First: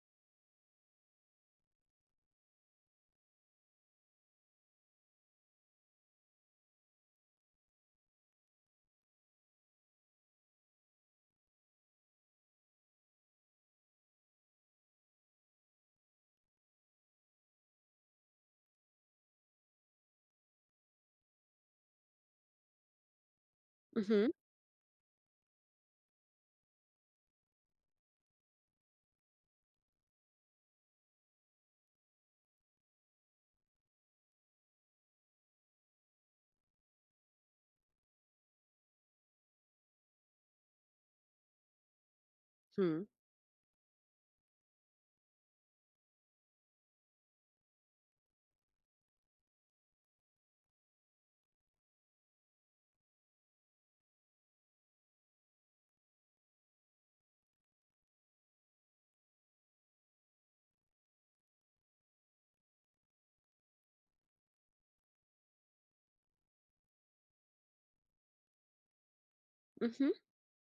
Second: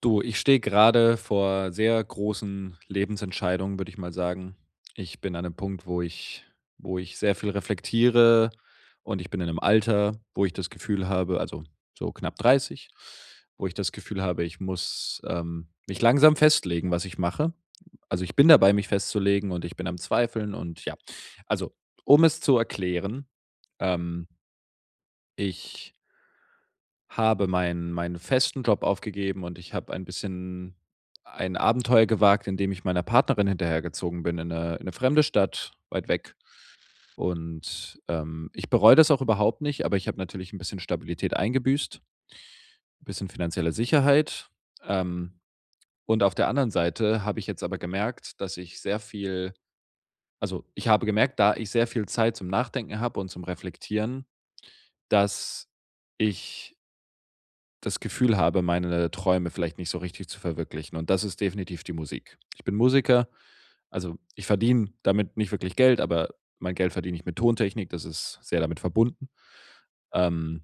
Du, ich stehe gerade vor sehr großen Lebensentscheidungen, würde ich mal sagen. Ich bin an 'nem Punkt, wo ich sehr viel reflektiere und ich bin in einem Alter, wo ich das Gefühl habe also, so knapp 30, wo ich das Gefühl habe, ich muss, mich langsam festlegen, was ich mache. Also, ich bin dabei, mich festzulegen und ich bin am Zweifeln und ja. Also, um es zu erklären, ähm, Mhm, ich habe meinen festen Job aufgegeben und ich habe ein bisschen ein Abenteuer gewagt, indem ich meiner Partnerin hinterhergezogen bin in 'ne fremde Stadt, weit weg. Und, ich bereue das auch überhaupt nicht, aber ich habe natürlich ein bisschen Stabilität eingebüßt, ein mhm, bisschen finanzielle Sicherheit. Ähm, und auf der anderen Seite habe ich jetzt aber gemerkt, dass ich sehr viel also, ich habe gemerkt, da ich sehr viel Zeit zum Nachdenken habe und zum Reflektieren, dass ich das Gefühl habe, meine Träume vielleicht nicht so richtig zu verwirklichen. Und das ist definitiv die Musik. Ich bin Musiker, also ich verdiene damit nicht wirklich Geld, aber mein Geld verdiene ich mit Tontechnik, das ist sehr damit verbunden. mhm. Ähm,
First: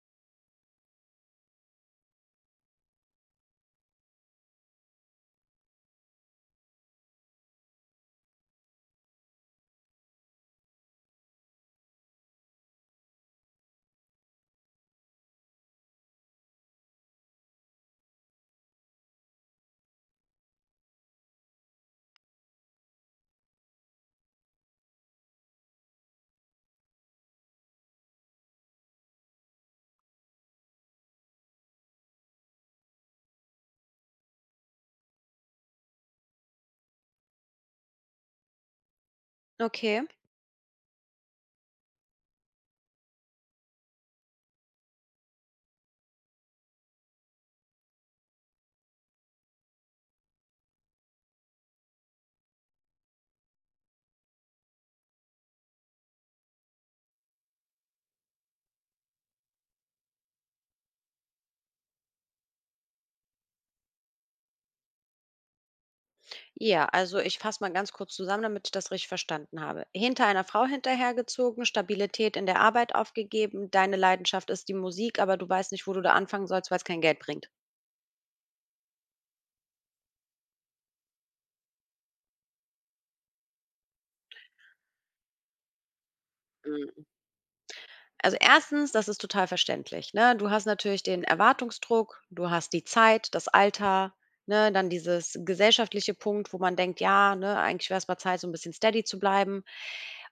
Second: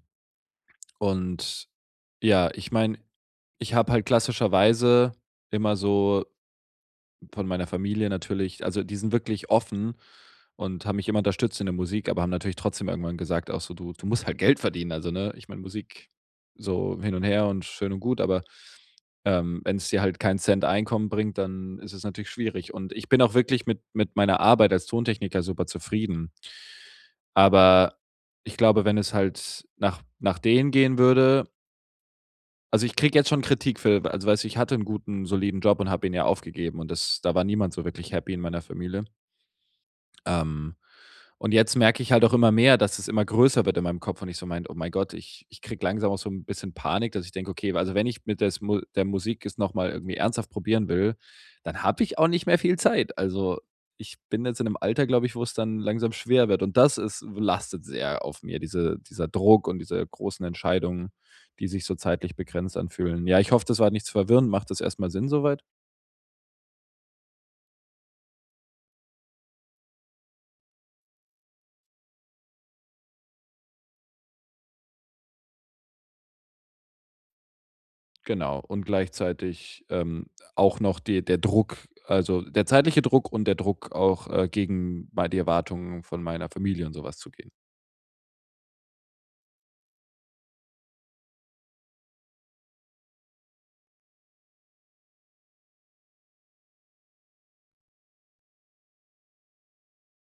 und ja, ich meine, ich habe halt klassischerweise immer so von meiner Familie natürlich, also die sind wirklich offen und haben mich immer unterstützt in der Musik, aber haben natürlich trotzdem irgendwann gesagt, auch so, du musst halt Geld verdienen. Also, ne, ich meine, Musik so hin und her und schön und gut, aber wenn es dir halt keinen Cent Einkommen bringt, dann ist es natürlich schwierig. Und ich bin auch wirklich mit meiner Arbeit als Tontechniker super zufrieden. Aber ich glaube, wenn es halt nach denen gehen würde also, ich kriege jetzt schon Kritik für also, weißt du, ich hatte einen guten, soliden Job und habe ihn ja aufgegeben und das da war niemand so wirklich happy in meiner Familie. Okay. Ähm, und jetzt merke ich halt auch immer mehr, dass es immer größer wird in meinem Kopf und ich so meint: „Oh mein Gott, ich kriege langsam auch so ein bisschen Panik", dass ich denke: „Okay, also wenn ich mit des Mu der Musik es noch mal irgendwie ernsthaft probieren will, dann habe ich auch nicht mehr viel Zeit." Also, ich bin jetzt in 'nem Alter, glaube ich, wo es dann langsam schwer wird und das ist lastet sehr auf mir, dieser Druck und diese großen Entscheidungen, die sich so zeitlich begrenzt anfühlen. Ja, ich hoffe, das war nichts verwirrend. Macht das erst mal Sinn soweit? Ja, also ich fasse mal ganz kurz zusammen, damit ich das richtig verstanden habe. Hinter einer Frau hinterhergezogen, Stabilität in der Arbeit aufgegeben, deine Leidenschaft ist die Musik, aber du weißt nicht, wo du da anfangen sollst, weil es kein Geld bringt. Genau, und gleichzeitig, auch noch die der Druck also, der zeitliche Druck und der Druck auch, gegen bei die Erwartungen von meiner Familie und sowas zu gehen. Also, erstens, das ist total verständlich, ne? Du hast natürlich den Erwartungsdruck, du hast die Zeit, das Alter, ne? Dann dieses gesellschaftliche Punkt, wo man denkt: „Ja, ne, eigentlich wäre es mal Zeit, so ein bisschen steady zu bleiben.“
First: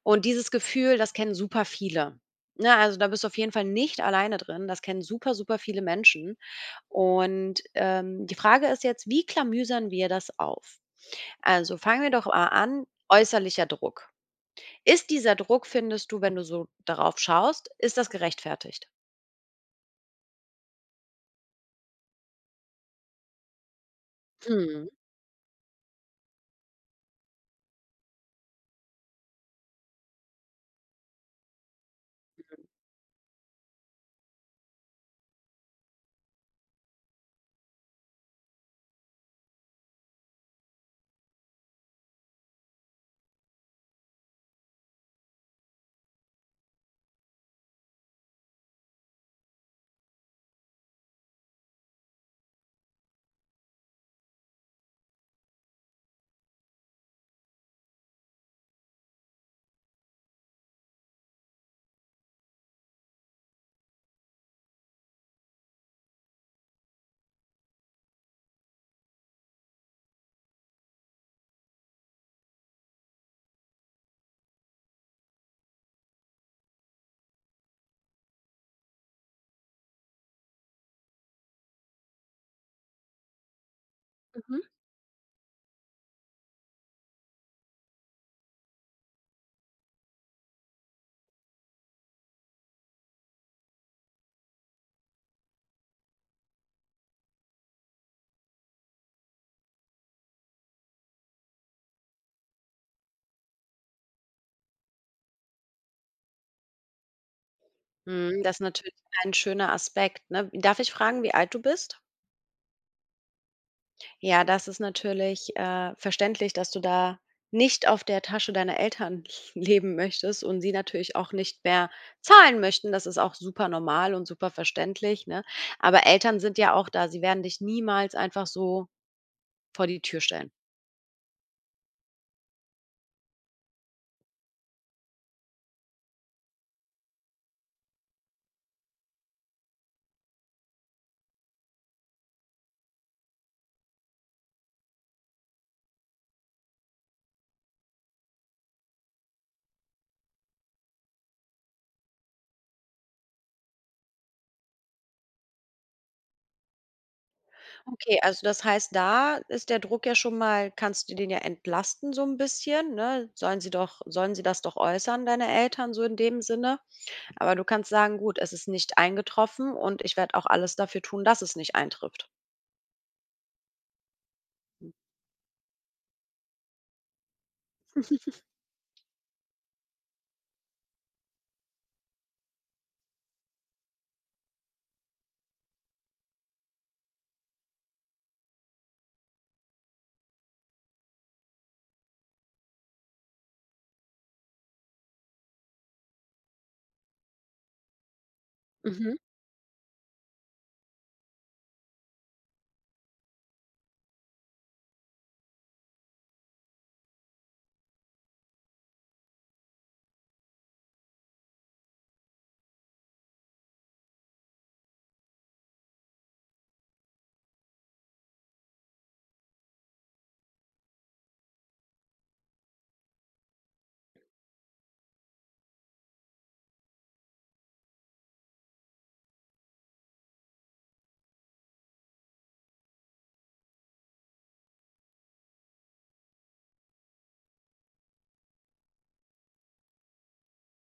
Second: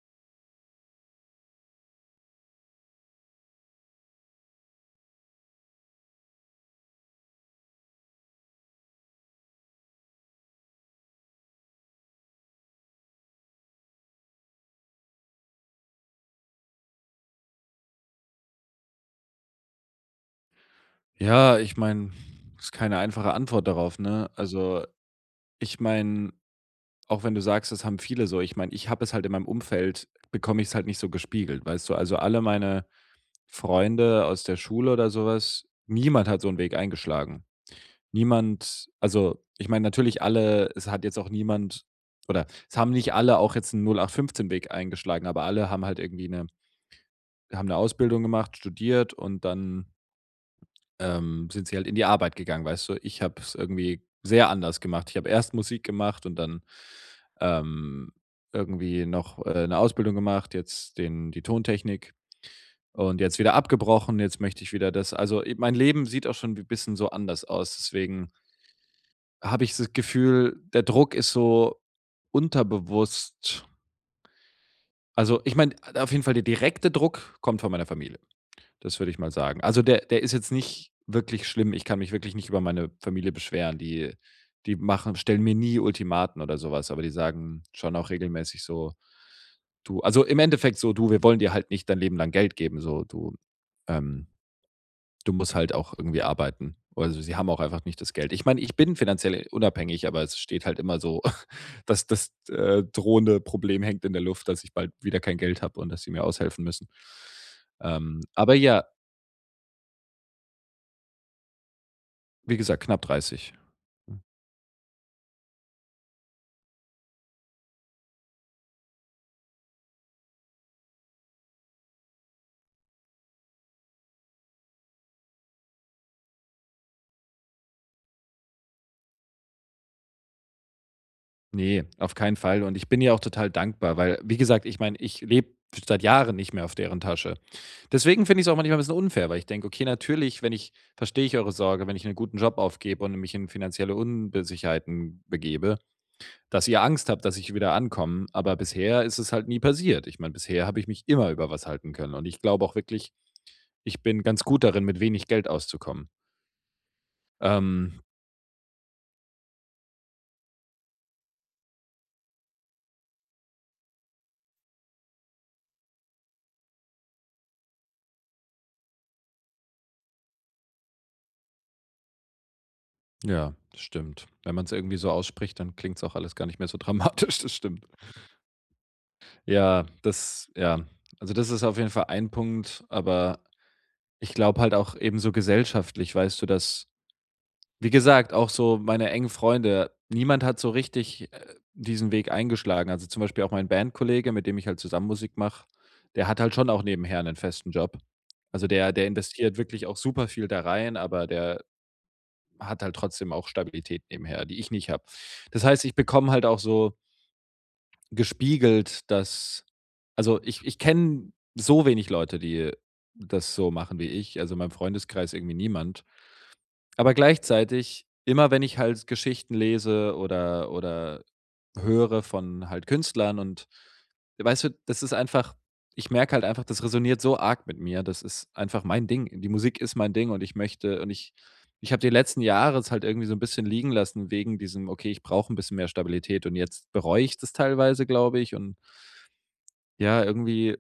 Und dieses Gefühl, das kennen super viele, ne? Also, da bist du auf jeden Fall nicht alleine drin. Das kennen super, super viele Menschen. Und, die Frage ist jetzt: Wie klamüsern wir das auf? Also, fangen wir doch mal an, äußerlicher Druck. Ist dieser Druck, findest du, wenn du so darauf schaust, ist das gerechtfertigt? Ja, ich meine, ist keine einfache Antwort darauf, ne? Also, Mhm, ich meine, auch wenn du sagst, das haben viele so, ich meine, ich habe es halt in meinem Umfeld bekomme ich es halt nicht so gespiegelt, weißt du? Also, alle meine Freunde aus der Schule oder sowas, niemand hat so einen Weg eingeschlagen. Niemand also, ich meine natürlich alle es hat jetzt auch niemand oder es haben nicht alle auch jetzt 'n 08/15 Weg eingeschlagen, aber alle haben halt irgendwie eine haben eine Ausbildung gemacht, studiert und dann, sind sie halt in die Arbeit gegangen, weißt du? Ich habe es irgendwie sehr anders gemacht. Ich habe erst Musik gemacht und dann, ähm, irgendwie noch, 'ne Ausbildung gemacht, jetzt den die Tontechnik und jetzt wieder abgebrochen, jetzt möchte ich wieder das also, i mein Leben sieht auch schon 'n bisschen so anders aus, deswegen habe ich das Gefühl, der Druck ist so unterbewusst. Also, ich meine, auf jeden Fall der direkte Druck kommt von meiner Familie. Das würde ich mal sagen. Also, der ist jetzt nicht wirklich schlimm. Ich kann mich wirklich nicht über meine Familie beschweren. Die mhm. die machen stellen mir nie Ultimaten oder sowas aber die sagen schon auch regelmäßig so: „Du" also, im Endeffekt so: „Du, wir wollen dir halt nicht dein Leben lang Geld geben, so, ähm, Du musst halt auch irgendwie arbeiten. Also, sie haben auch einfach nicht das Geld. Ich meine, ich bin finanziell unabhängig, aber es steht halt immer so, dass das, drohende Problem hängt in der Luft, dass ich bald wieder kein Geld habe und dass sie mir aushelfen müssen. Mhm, Aber das ist ja, natürlich ein schöner Aspekt, ne? Darf ich fragen, wie alt du bist? wie gesagt, knapp 30. Mhm. Ja, das ist natürlich, verständlich, dass du da nicht auf der Tasche deiner Eltern leben möchtest und sie natürlich auch nicht mehr zahlen möchten. Das ist auch super normal und super verständlich, ne? Aber Eltern sind ja auch da. Sie werden dich niemals einfach so vor die Tür stellen. Nee, auf keinen Fall und ich bin ihr auch total dankbar, weil, wie gesagt, ich meine, ich lebe seit Jahren nicht mehr auf deren Tasche. Deswegen finde ich es auch manchmal ein bisschen unfair, weil ich denke: „Okay, natürlich, wenn ich verstehe ich eure Sorge, wenn ich einen guten Job aufgebe und mich in finanzielle Unsicherheiten begebe, dass ihr Angst habt, dass ich wieder ankomme." Aber bisher ist es halt nie passiert. Ich meine, bisher habe ich mich immer über was halten können und ich glaube auch wirklich, ich bin ganz gut darin, mit wenig Geld auszukommen. Ähm, Okay, also das heißt, da ist der Druck ja schon mal, kannst du den ja entlasten so ein bisschen, ne? Sollen sie das doch äußern, deine Eltern, so in dem Sinne. Aber du kannst sagen: „Gut, es ist nicht eingetroffen und ich werde auch alles dafür tun, dass es nicht eintrifft.“ ja, das stimmt. Wenn man es irgendwie so ausspricht, dann klingt es auch alles gar nicht mehr so dramatisch, das stimmt. Ja, das ja. Also, das ist auf jeden Fall ein Punkt, aber ich glaube halt auch eben so gesellschaftlich, weißt du, dass wie gesagt, auch so meine engen Freunde, niemand hat so richtig, diesen Weg eingeschlagen. Also, zum Beispiel auch mein Bandkollege, mit dem ich halt zusammen Musik mache, der hat halt schon auch nebenher einen festen Job. Also, der Mhm. investiert wirklich auch super viel da rein, aber der hat halt trotzdem auch Stabilität nebenher, die ich nicht habe. Das heißt, ich bekomme halt auch so gespiegelt, dass also, ich kenne so wenig Leute, die das so machen wie ich. Also, in meinem Freundeskreis irgendwie niemand. Aber gleichzeitig, immer wenn ich halt Geschichten lese oder höre von halt Künstlern und weißt du, das ist einfach ich merke halt einfach, das resoniert so arg mit mir. Das ist einfach mein Ding. Die Musik ist mein Ding und ich möchte und ich habe die letzten Jahre es halt irgendwie so ein bisschen liegen lassen wegen diesem: „Okay, ich brauche ein bisschen mehr Stabilität" und jetzt bereue ich das teilweise, glaube ich und ja, irgendwie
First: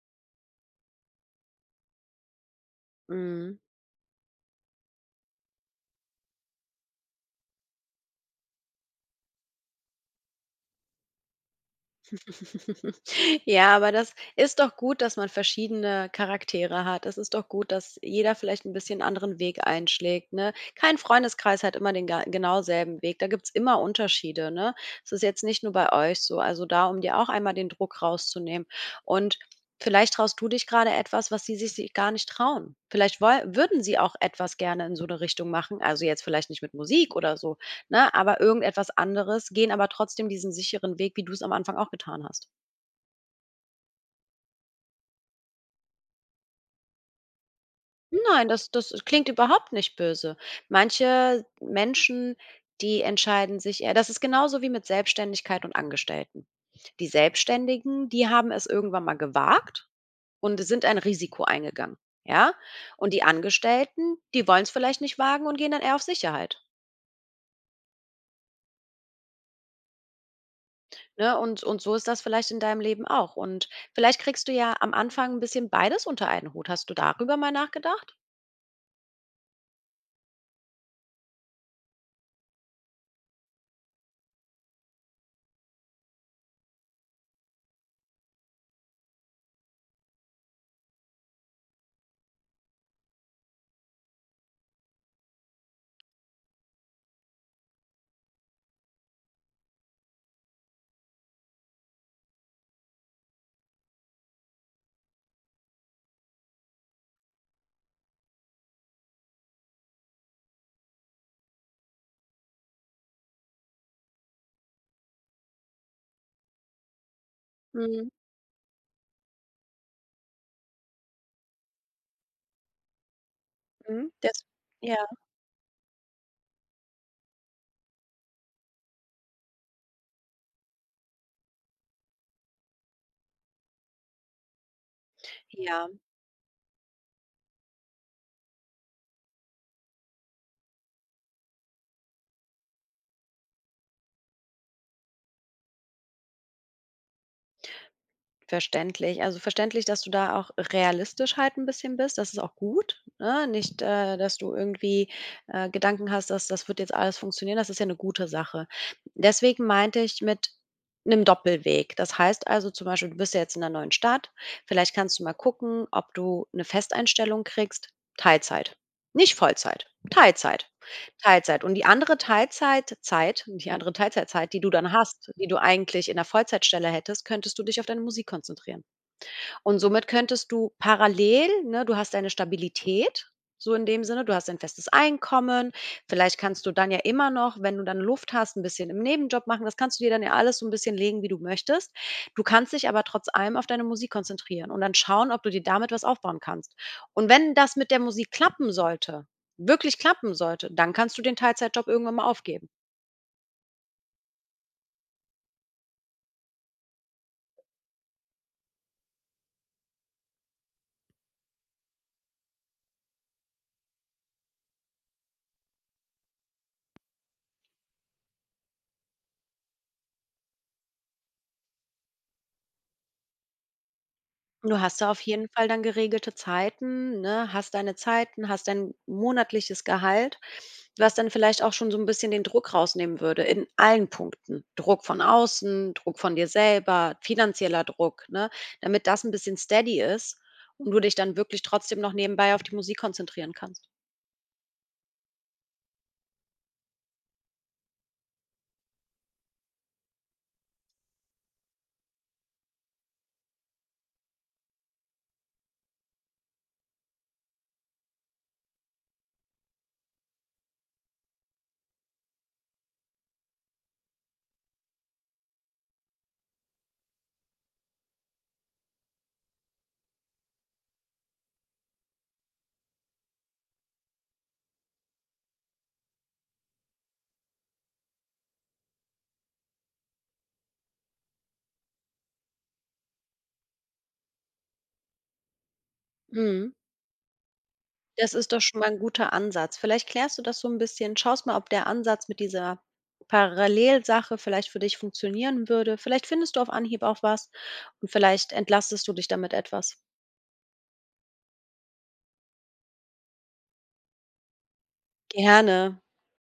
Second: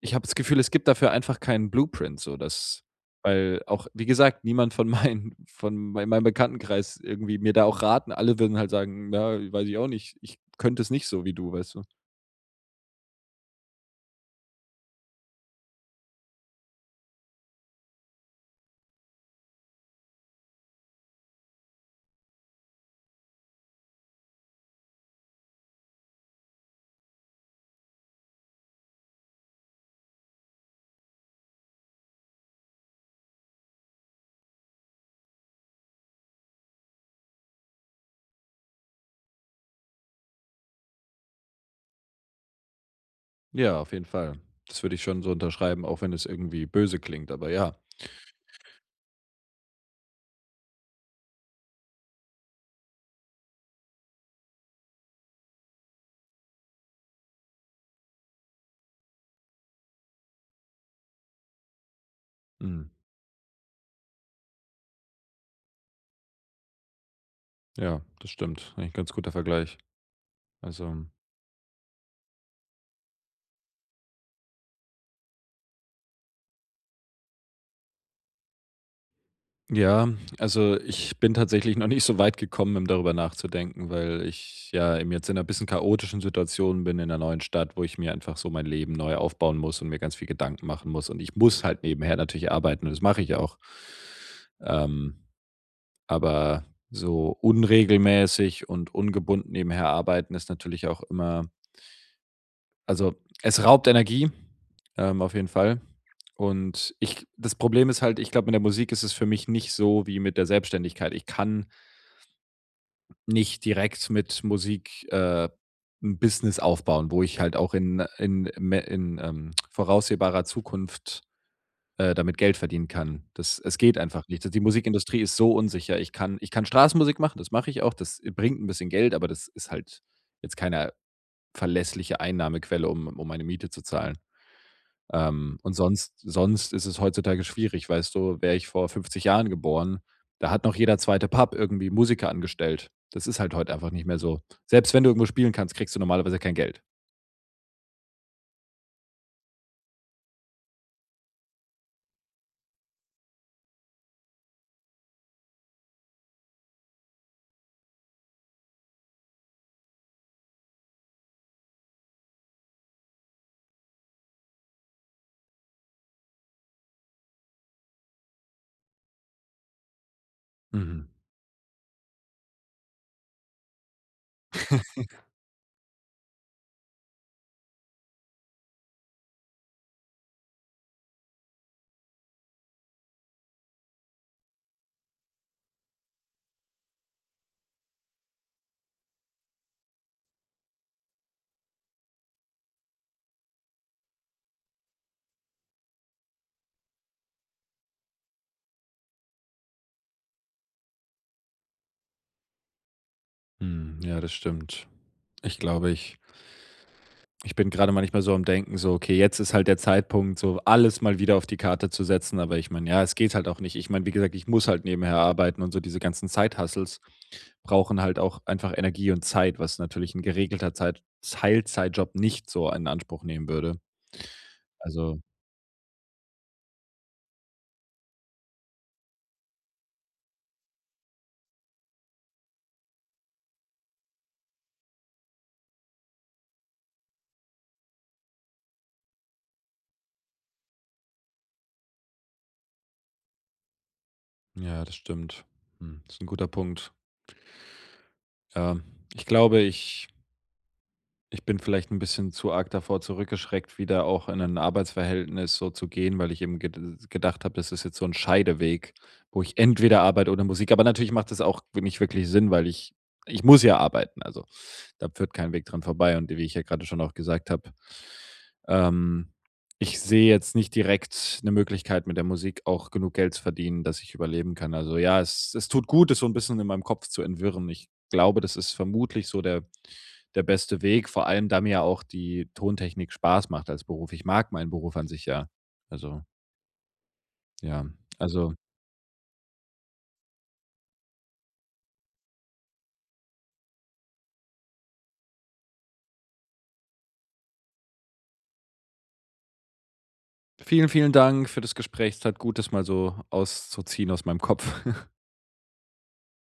ich habe das Gefühl, es gibt dafür einfach keinen Blueprint so, dass Mhm. weil auch, wie gesagt, niemand von meinen von mei meinem Bekanntenkreis irgendwie mir da auch raten. Alle würden halt sagen: „Ja, weiß ich auch nicht. Ich könnte es nicht so wie du", weißt du? Ja, aber das ist doch gut, dass man verschiedene Charaktere hat. Es ist doch gut, dass jeder vielleicht 'n bisschen anderen Weg einschlägt, ne? Kein Freundeskreis hat immer den ga genau selben Weg. Da gibt's immer Unterschiede, ne? Es ist jetzt nicht nur bei euch so, also da, um dir auch einmal den Druck rauszunehmen. Und vielleicht traust du dich gerade etwas, was sie sich si gar nicht trauen. Vielleicht woll würden sie auch etwas gerne in so eine Richtung machen, also jetzt vielleicht nicht mit Musik oder so. Ne, aber irgendetwas anderes, gehen aber trotzdem diesen sicheren Weg, wie du es am Anfang auch getan hast. Ja, auf jeden Fall. Das würde ich schon so unterschreiben, auch wenn es irgendwie böse klingt, aber ja. Nein, das klingt überhaupt nicht böse. Manche Menschen, die entscheiden sich eher, das ist genauso wie mit Selbstständigkeit und Angestellten. Die Selbstständigen, die haben es irgendwann mal gewagt und sind ein Risiko eingegangen, ja? Mhm. Und die Angestellten, die wollen es vielleicht nicht wagen und gehen dann eher auf Sicherheit. Ja, das stimmt. Eigentlich 'n ganz guter Vergleich. Also, Ne, und so ist das vielleicht in deinem Leben auch. Und vielleicht kriegst du ja am Anfang ein bisschen beides unter einen Hut. Hast du darüber mal nachgedacht? ja, also ich bin tatsächlich noch nicht so weit gekommen, um darüber nachzudenken, weil ich ja eben jetzt in einer bisschen chaotischen Situation bin in einer neuen Stadt, wo ich mir einfach so mein Leben neu aufbauen muss und mir ganz viel Gedanken machen muss. Und ich muss halt nebenher natürlich arbeiten und das mache ich auch. Ähm, aber so unregelmäßig und ungebunden nebenher arbeiten ist natürlich auch immer also, es raubt Energie, auf jeden Fall. Und ich das Problem ist halt, ich glaube, mit der Musik ist es für mich nicht so wie mit der Selbstständigkeit. Ich kann nicht direkt mit Musik, 'n Business aufbauen, wo ich halt auch in Mhm. in me in, voraussehbarer Zukunft, damit Geld verdienen kann. Das Es geht Mhm, einfach das nicht. Die ja, Musikindustrie ist so unsicher. Ich kann Straßenmusik machen, das mache ich auch. Das bringt ein bisschen Geld, aber das ist halt jetzt keine verlässliche Einnahmequelle, um meine Miete zu zahlen. Und ja. sonst ist es heutzutage schwierig, weißt du? Wäre ich vor 50 Jahren geboren, da hat noch jeder zweite Pub irgendwie Musiker angestellt. Das ist halt heute einfach nicht mehr so. Selbst wenn du irgendwo spielen kannst, kriegst du normalerweise kein Geld. Verständlich. Also, verständlich, dass du da auch realistisch halt ein bisschen bist. Das ist auch gut, ne? Nicht, dass du irgendwie, Gedanken hast, dass das wird jetzt alles funktionieren. Das ist ja eine gute Sache. Deswegen meinte ich mit einem Doppelweg. Das heißt also zum Beispiel, du bist ja jetzt in 'ner neuen Stadt. Vielleicht kannst du mal gucken, ob du eine Festeinstellung kriegst, Teilzeit. Nicht Vollzeit, Teilzeit. Mhm, Teilzeit. Und die andere Teilzeitzeit, die du dann hast, die du eigentlich in 'ner Vollzeitstelle hättest, könntest du dich auf deine Musik konzentrieren. Und somit könntest du parallel, ne, du hast deine Stabilität, so in dem Sinne, du hast ein festes Einkommen. Vielleicht kannst du dann ja immer noch, wenn du dann Luft hast, ein bisschen im Nebenjob machen. Das kannst du dir dann ja alles so ein bisschen legen, wie du möchtest. Du kannst dich aber trotz allem auf deine Musik konzentrieren und dann schauen, ob du dir damit was aufbauen kannst. Und wenn das mit der Musik klappen sollte, wirklich klappen sollte, dann kannst du den Teilzeitjob irgendwann mal aufgeben. mhm. Ja, das stimmt. Ich glaube, ich bin grade manchmal so am Denken, so: „Okay, jetzt ist halt der Zeitpunkt, so alles mal wieder auf die Karte zu setzen." Aber ich meine, ja, es geht halt auch nicht. Ich meine, wie gesagt, ich muss halt nebenher arbeiten und so diese ganzen Side-Hustles brauchen halt auch einfach Energie und Zeit, was natürlich ein geregelter Zeit Teilzeitjob nicht so in Anspruch nehmen würde. Du hast da auf Also, jeden Fall dann geregelte Zeiten, ne? Hast deine Zeiten, hast dein monatliches Gehalt, was dann vielleicht auch schon so ein bisschen den Druck rausnehmen würde in allen Punkten. Druck von außen, Druck von dir selber, finanzieller Druck, ne? Damit das ein bisschen steady ist und du dich dann wirklich trotzdem noch nebenbei auf die Musik konzentrieren kannst. ja, das stimmt. Hm. Das ist ein guter Punkt. Ja, ich glaube, ich bin vielleicht ein bisschen zu arg davor zurückgeschreckt, wieder auch in ein Arbeitsverhältnis so zu gehen, weil ich eben gedacht habe, das ist jetzt so ein Scheideweg, wo ich entweder Arbeit oder Musik aber natürlich macht das auch nicht wirklich Sinn, weil ich muss ja arbeiten, also, da führt kein Weg dran vorbei und wie ich ja gerade schon auch gesagt habe, ähm, ich sehe jetzt nicht direkt eine Möglichkeit, mit der Musik auch genug Geld zu verdienen, dass ich überleben kann. Also, ja, es tut gut, es so ein bisschen in meinem Kopf zu entwirren. Ich glaube, das ist vermutlich so der beste Weg, vor allem, da mir ja auch die Tontechnik Spaß macht als Beruf. Ich mag meinen Beruf an sich ja. Also, Mhm. ja. Das ist Also, doch schon mal ein guter Ansatz. Vielleicht klärst du das so ein bisschen. Schaust mal, ob der Ansatz mit dieser Parallelsache vielleicht für dich funktionieren würde. Vielleicht findest du auf Anhieb auch was und vielleicht entlastest du dich damit etwas. vielen, vielen Dank für das Gespräch. Es tat gut, das mal so auszuziehen aus meinem Kopf. Gerne.